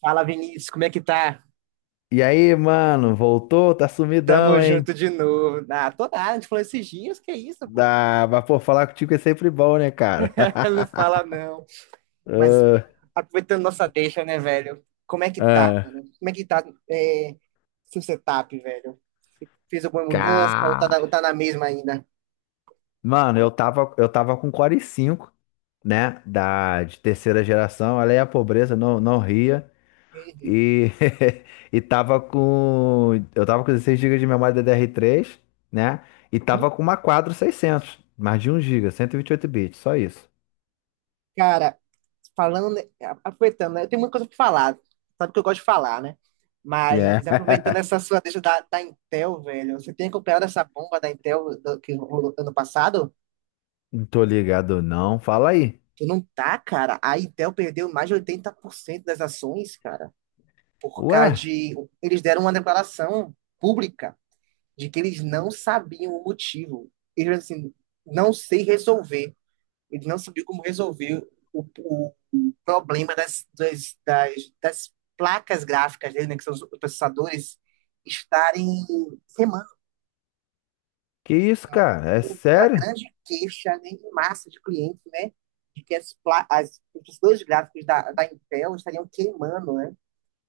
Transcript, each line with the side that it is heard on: right: Fala, Vinícius, como é que tá?
left: E aí, mano, voltou? Tá
right: Tamo
left: sumidão, hein?
right: junto de novo. Ah, tô nada, a gente falou esses dias, que isso, pô?
left: Dá, mas pô, falar contigo é sempre bom, né, cara?
right: Não fala não. Mas
left: Ah,
right: aproveitando nossa deixa, né, velho? Como é que tá,
left: ah.
right: mano? Como é que tá é, seu setup, velho? Fez alguma mudança ou
left: Cá.
right: tá na mesma ainda?
left: Mano, eu tava com Core i5, né? De terceira geração. Olha aí a pobreza, não, não ria.
right: Uhum.
left: E, e tava com. Eu tava com 16 gigas de memória DDR3, né? E
right: E,
left: tava com uma Quadro 600, mais de um giga, 128 bits, só isso.
right: cara, falando, né, aproveitando, né, eu tenho muita coisa pra falar. Sabe que eu gosto de falar, né?
left: Yeah.
right: Mas aproveitando essa sua deixa da Intel, velho, você tem acompanhado essa bomba da Intel que rolou ano passado?
left: Não tô ligado, não. Fala aí.
right: Tu não tá, cara. A Intel perdeu mais de 80% das ações, cara, por causa
left: Ué?
right: de. Eles deram uma declaração pública de que eles não sabiam o motivo. Eles assim, não sei resolver. Eles não sabiam como resolver o problema das placas gráficas dele, né, que são os processadores, estarem.
left: Que isso,
right: Então,
left: cara? É
right: uma
left: sério?
right: grande queixa né, em massa de clientes, né? De que os dois gráficos da Intel estariam queimando, né?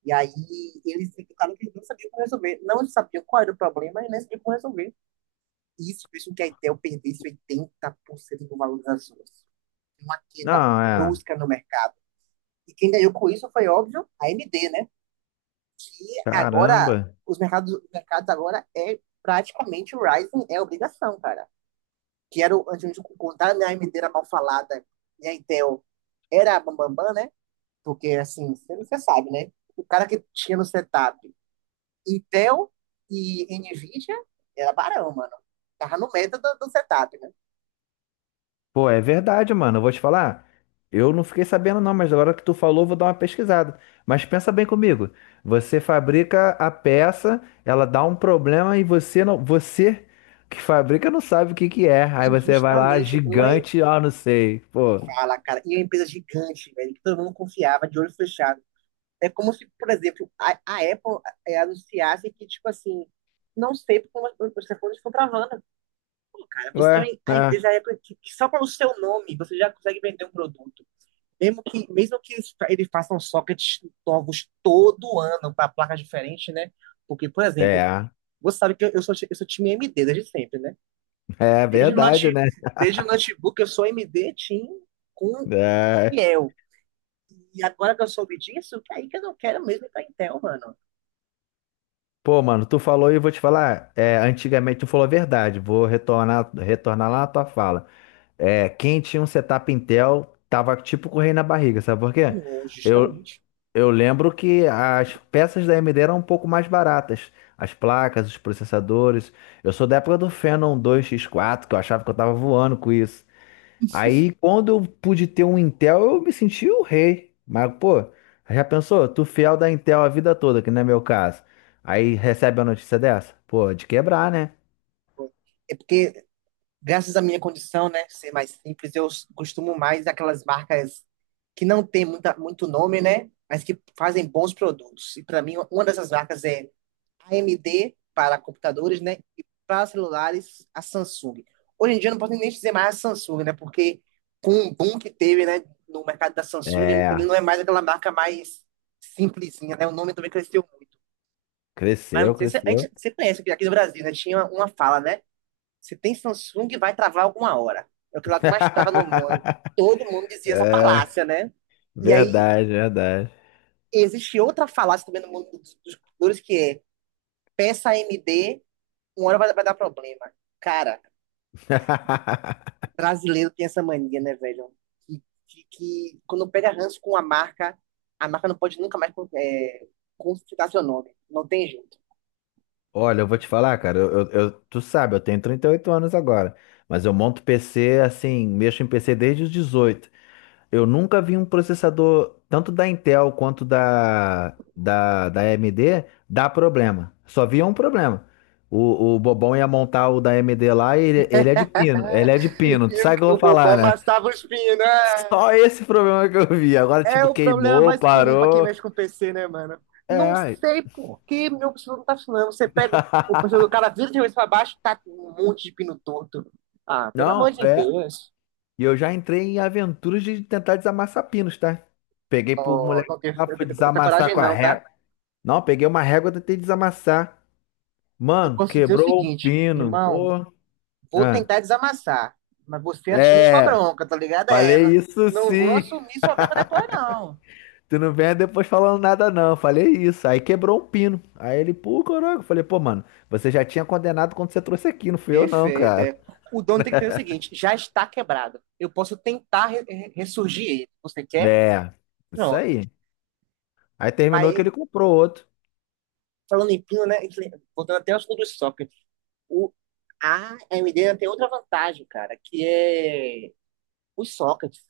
right: E aí eles ficaram que não sabiam como resolver. Não sabiam qual era o problema e nem sabiam como resolver. Isso fez com que a Intel perdesse 80% do valor das ações. Uma queda
left: Não, é.
right: brusca no mercado. E quem ganhou com isso foi, óbvio, a AMD, né? Que agora,
left: Caramba.
right: os mercados agora é praticamente o Ryzen é obrigação, cara. Que era a gente contar né, a AMD era mal falada e a Intel era a bambambam, né? Porque, assim, você sabe, né? O cara que tinha no setup Intel e NVIDIA era barão, mano. Tava no meta do setup, né?
left: Pô, é verdade, mano. Eu vou te falar. Eu não fiquei sabendo, não, mas agora que tu falou, eu vou dar uma pesquisada. Mas pensa bem comigo. Você fabrica a peça, ela dá um problema e você não. Você que fabrica não sabe o que que é. Aí
right: E
left: você vai lá,
right: justamente uma
left: gigante, ó, não sei. Pô.
right: fala, cara, e é uma empresa gigante, velho, que todo mundo confiava, de olho fechado. É como se, por exemplo, a Apple anunciasse que, tipo assim, não sei porque os telefones estão travando. Pô, cara, você
left: Ué?
right: tem a
left: É.
right: empresa é que só pelo seu nome você já consegue vender um produto. Mesmo que eles, eles façam sockets novos todo ano para placas diferentes, né? Porque, por exemplo,
left: É.
right: você sabe que eu sou time A M d desde sempre, né?
left: É
right: Desde o,
left: verdade,
right: note,
left: né?
right: desde o notebook eu sou A M d Team com
left: É.
right: fiel. E agora que eu soube disso, que aí que eu não quero mesmo ir para Intel, mano.
left: Pô, mano, tu falou e eu vou te falar. É, antigamente tu falou a verdade. Vou retornar, retornar lá na tua fala. É, quem tinha um setup Intel tava tipo com o rei na barriga, sabe por quê?
right: Não,
left: Eu,
right: justamente.
left: eu lembro que as peças da AMD eram um pouco mais baratas. As placas, os processadores. Eu sou da época do Phenom dois x quatro, que eu achava que eu tava voando com isso. Aí, quando eu pude ter um Intel, eu me senti o rei. Mas, pô, já pensou? Tu fiel da Intel a vida toda, que não é meu caso. Aí recebe a notícia dessa? Pô, de quebrar, né?
right: É porque graças à minha condição, né, ser mais simples, eu costumo mais aquelas marcas que não tem muita, muito nome, né, mas que fazem bons produtos. E para mim, uma dessas marcas é a AMD para computadores, né, e para celulares, a Samsung. Hoje em dia eu não posso nem dizer mais a Samsung, né, porque com o boom que teve, né, no mercado da Samsung, ele
left: É,
right: não é mais aquela marca mais simplesinha, né, o nome também cresceu muito. Mas
left: cresceu,
right: não sei se a gente,
left: cresceu.
right: você conhece, porque aqui no Brasil, né, tinha uma fala, né, se tem Samsung, vai travar alguma hora. É o que lá que mais trava no mundo. Todo mundo dizia essa
left: É,
right: falácia, né? E aí
left: verdade, verdade.
right: existe outra falácia também no mundo dos computadores que é peça AMD, uma hora vai dar problema. Cara, brasileiro tem essa mania, né, velho? Que quando pega ranço com a marca não pode nunca mais consultar seu nome. Não tem jeito.
left: Olha, eu vou te falar, cara, tu sabe, eu tenho 38 anos agora, mas eu monto PC assim, mexo em PC desde os 18. Eu nunca vi um processador, tanto da Intel quanto da AMD, dar problema. Só via um problema. O Bobão ia montar o da AMD lá e ele é de pino. Ele é de pino.
right: E
left: Tu
right: o
left: sabe o que eu vou
right: o
left: falar,
right: Obama
left: né?
right: assava os pinos,
left: Só
right: né?
left: esse problema que eu vi. Agora,
right: É
left: tipo,
right: o problema
left: queimou,
right: mais comum para quem
left: parou.
right: mexe com PC, né, mano? Não
left: É.
right: sei por que meu computador não tá funcionando. Você pega o computador do cara, vira de cabeça pra baixo, tá com um monte de pino torto. Ah, pelo amor
left: Não,
right: de
left: é.
right: Deus.
left: E eu já entrei em aventuras de tentar desamassar pinos, tá? Peguei pro
right: Ó,
left: moleque
right: não tenho
left: lá,
right: essa
left: fui
right: essa
left: desamassar
right: coragem
left: com a
right: não, tá?
left: régua. Não, peguei uma régua e tentei desamassar.
right: Eu
left: Mano,
right: posso dizer o
left: quebrou o
right: seguinte,
left: pino.
right: irmão,
left: Pô.
right: vou
left: Ah,
right: tentar desamassar, mas você assume sua
left: é,
right: bronca, tá ligado? É,
left: falei
right: não,
left: isso
right: não vou
left: sim.
right: assumir sua bronca depois, não.
left: Tu não venha depois falando nada, não. Falei isso. Aí quebrou um pino. Aí ele, pô, caraca. Eu falei, pô, mano, você já tinha condenado quando você trouxe aqui, não fui eu, não,
right: Perfeito,
left: cara.
right: é. O dono tem que entender o seguinte, já está quebrado. Eu posso tentar ressurgir ele. Você quer?
left: É, isso
right: Pronto.
left: aí. Aí terminou que
right: Mas,
left: ele comprou outro.
right: falando em pino, né? Voltando até aos do socket. O, a AMD ainda tem outra vantagem, cara, que é os sockets.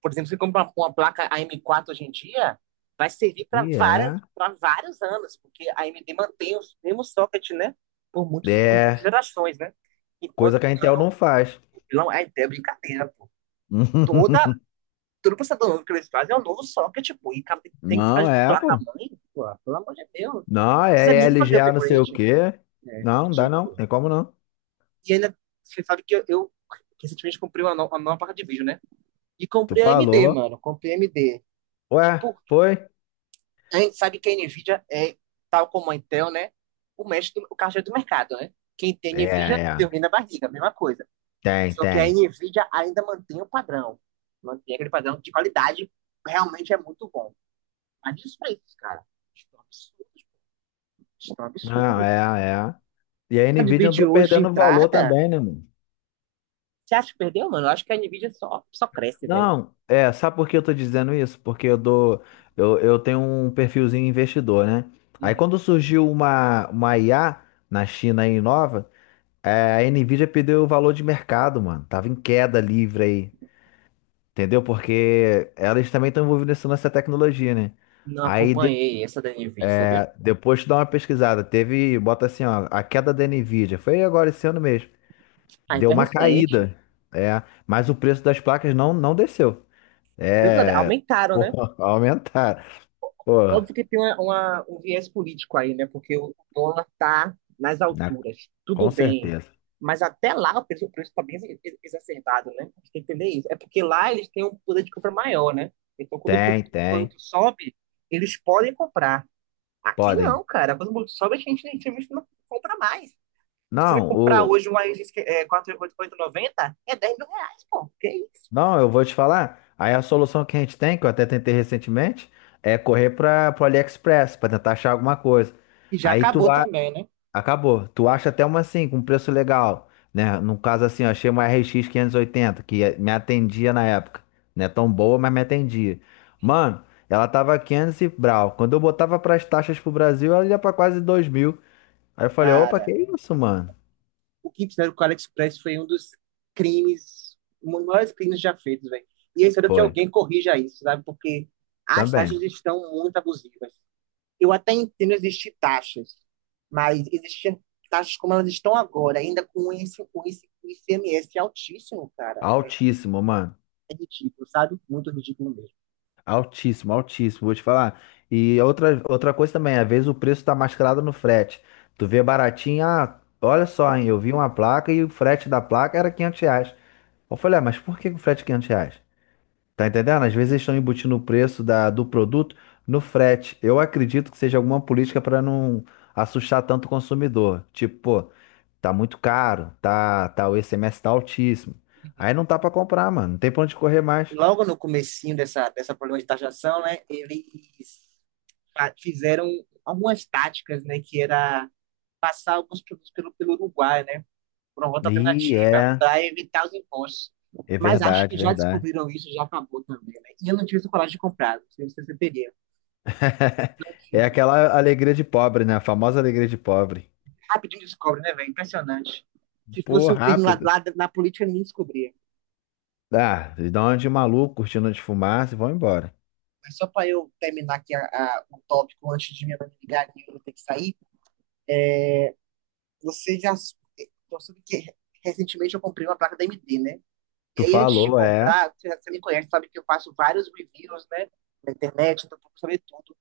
right: Por exemplo, você compra uma placa AM4 hoje em dia, vai servir para
left: E
right: várias
left: é,
right: para vários anos, porque a AMD mantém os mesmos socket, né? Por muitas
left: é,
right: gerações, né?
left: coisa
right: Enquanto
left: que a Intel não faz.
right: não, é brincadeira, pô. Toda todo processador novo que eles fazem é um novo socket, pô. E cara, tem que ficar
left: Não,
right: de
left: é,
right: placa
left: pô.
right: mãe, pô. Pelo amor de Deus.
left: Não, é
right: Desanime fazer
left: LGA não sei o
right: upgrade.
left: quê.
right: É,
left: Não, não dá não.
right: ridículo.
left: Tem como não.
right: E ainda, você sabe que eu recentemente comprei uma, no- uma nova placa de vídeo, né? E
left: Tu
right: comprei a AMD,
left: falou.
right: mano. Comprei a AMD.
left: Ué,
right: Por quê?
left: foi?
right: A gente sabe que a NVIDIA é, tal como a Intel, né? O mestre, o caixa do mercado, né? Quem tem
left: É,
right: NVIDIA,
left: é.
right: tem na barriga, a mesma coisa.
left: Tem,
right: Só que a
left: tem.
right: NVIDIA ainda mantém o padrão. Mantém aquele padrão de qualidade. Realmente é muito bom. Mas e os preços, cara? Estão absurdos. Estão
left: Não,
right: absurdos.
left: é, é. E a
right: A de
left: Nvidia andou
right: vídeo hoje de
left: perdendo valor
right: entrada,
left: também, né, mano?
right: você acha que perdeu, mano? Eu acho que a NVIDIA só cresce, velho.
left: Não, é, sabe por que eu tô dizendo isso? Porque eu tenho um perfilzinho investidor, né? Aí
right: Uhum.
left: quando surgiu uma IA na China aí nova, é, a Nvidia perdeu o valor de mercado, mano. Tava em queda livre aí, entendeu? Porque elas também estão envolvidas nessa tecnologia, né?
right: Não
left: Aí deu,
right: acompanhei essa da NVIDIA, sabia?
left: é, depois tu dá uma pesquisada, teve, bota assim, ó, a queda da Nvidia, foi agora esse ano mesmo.
right: Ah,
left: Deu
right: então é
left: uma
right: recente.
left: caída. É, mas o preço das placas não, não desceu.
right: Mesmo nada,
left: É,
right: aumentaram,
left: pô,
right: né?
left: aumentaram. Pô,
right: Óbvio que tem um viés político aí, né? Porque o dólar tá nas
left: na-
right: alturas. Tudo
left: com
right: bem.
left: certeza.
right: Mas até lá o preço, tá bem exacerbado, né? A gente tem que entender isso. É porque lá eles têm um poder de compra maior, né? Então, quando o
left: Tem,
right: produto,
left: tem.
right: sobe, eles podem comprar. Aqui
left: Podem.
right: não, cara. Quando o produto sobe, a gente não compra mais. Se você
left: Não,
right: comprar hoje uma R$ 4.890, é 4.890, é R$ 10.000, pô. Que isso?
left: não, eu vou te falar. Aí a solução que a gente tem, que eu até tentei recentemente, é correr para o AliExpress para tentar achar alguma coisa.
right: E já
left: Aí tu
right: acabou
left: vai.
right: também, né?
left: Acabou. Tu acha até uma assim, com preço legal, né? No caso assim, eu achei uma RX oitenta que me atendia na época. Não é tão boa, mas me atendia. Mano, ela tava 500 e brau. Quando eu botava pras taxas pro Brasil, ela ia pra quase 2.000. Aí eu falei, opa, que
right: Cara,
left: isso, mano?
right: o que fizeram com o AliExpress foi um dos crimes, um dos maiores crimes já feitos, velho. E eu espero que
left: Foi,
right: alguém corrija isso, sabe? Porque as taxas
left: também.
right: estão muito abusivas. Eu até entendo existir taxas, mas existir taxas como elas estão agora, ainda com esse, ICMS altíssimo, cara,
left: Altíssimo, mano.
right: é ridículo, sabe? Muito ridículo mesmo.
left: Altíssimo, altíssimo, vou te falar. E outra coisa também, às vezes o preço tá mascarado no frete. Tu vê baratinho, ah, olha só, hein, eu vi uma placa e o frete da placa era R$ 500. Eu falei, ah, mas por que o frete é R$ 500? Tá entendendo? Às vezes eles estão embutindo o preço do produto no frete. Eu acredito que seja alguma política para não assustar tanto o consumidor. Tipo, pô, tá muito caro, tá, tá, o ICMS tá altíssimo. Aí não tá para comprar, mano, não tem pra onde correr mais.
right: Logo no comecinho dessa, problema de taxação, né, eles fizeram algumas táticas, né, que era passar alguns produtos pelo, Uruguai, né, por uma rota
left: E
right: alternativa,
left: é.
right: para evitar os impostos.
left: É
right: Mas acho que
left: verdade,
right: já
left: verdade.
right: descobriram isso, já acabou também, né? E eu não tive essa coragem de comprar, não sei se você teria. Não
left: É
right: tive.
left: aquela alegria de pobre, né? A famosa alegria de pobre.
right: Rapidinho descobre, né, velho? Impressionante. Se
left: Pô,
right: fosse um crime lá,
left: rápido.
right: na política, ninguém descobria.
left: Ah, eles dão uma de maluco, cortina de fumaça e vão embora.
right: Mas só para eu terminar aqui o tópico antes de minha mãe me ligar e eu ter que sair, você já então, sabe que recentemente eu comprei uma placa da AMD, né? E
left: Tu
right: aí, antes de
left: falou, é,
right: comprar, você me conhece, sabe que eu faço vários reviews, né? Na internet, então procuro saber tudo.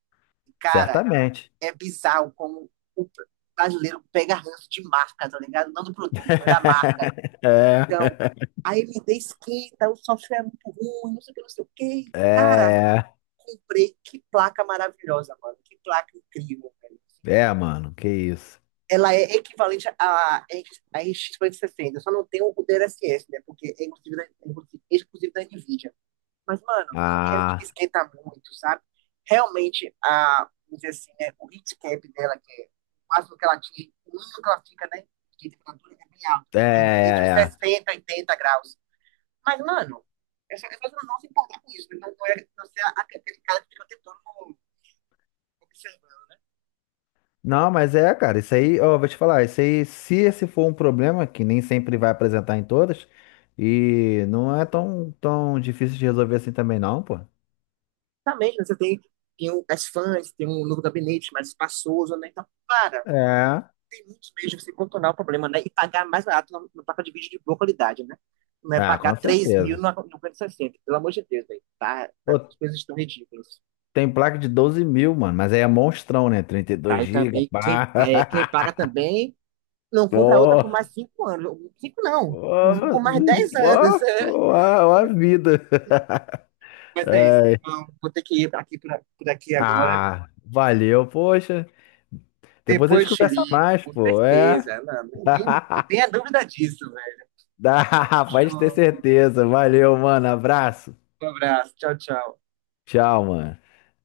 right: E, cara,
left: certamente.
right: é bizarro como o brasileiro pega ranço de marca, tá ligado? Não do produto, mas da marca.
left: É,
right: Então, a MD esquenta, o software é muito ruim, não sei o que, não sei o que. Cara,
left: é, é,
right: comprei. Que placa maravilhosa, mano. Que placa incrível, velho.
left: é, mano, que isso.
right: Ela é equivalente à RX 560. Só não tem o DLSS, né? Porque é exclusivo da NVIDIA. Mas, mano, não quero que me
left: Ah,
right: esquenta muito, sabe? Realmente, vamos dizer assim, né, o heat cap dela, que é o máximo que ela atinge, o mínimo que ela fica, né? De temperatura é bem alta,
left: é,
right: né, que é entre
left: é,
right: os
left: é.
right: 60 e 80 graus. Mas, mano, eu só não se importar com isso. Então, não é você é aquele cara que fica o tempo todo observando.
left: Não, mas é, cara, isso aí, ó, vou te falar, isso aí, se esse for um problema, que nem sempre vai apresentar em todas, e não é tão, tão difícil de resolver assim também, não, pô.
right: Também, né, você tem, as fãs, tem um novo gabinete mais espaçoso, né? Então, para.
left: É.
right: Tem muitos meios de você contornar o problema, né? E pagar mais barato placa de vídeo de boa qualidade, né? Não é
left: Ah,
right: pagar
left: com
right: 3.000
left: certeza.
right: no 5060, pelo amor de Deus, velho. Tá, tá,
left: Pô,
right: as coisas estão ridículas.
left: tem placa de 12.000, mano, mas aí é monstrão, né? 32
right: Tá, e
left: GB,
right: também,
left: pá.
right: quem paga também não compra outra
left: Pô,
right: por mais 5 anos. Cinco não,
left: pô,
right: por mais 10 anos.
left: pô, pô, a vida.
right: É. Mas é isso,
left: Ai.
right: não, vou ter que ir pra aqui, por aqui agora.
left: Ah, valeu, poxa. Depois a
right: Depois
left: gente
right: te
left: conversa
right: ligo,
left: mais,
right: com
left: pô, é.
right: certeza. Não, nem, nem, não tenha dúvida disso, velho.
left: Dá, pode ter certeza. Valeu, mano. Abraço.
right: Um abraço, tchau, tchau.
left: Tchau, mano.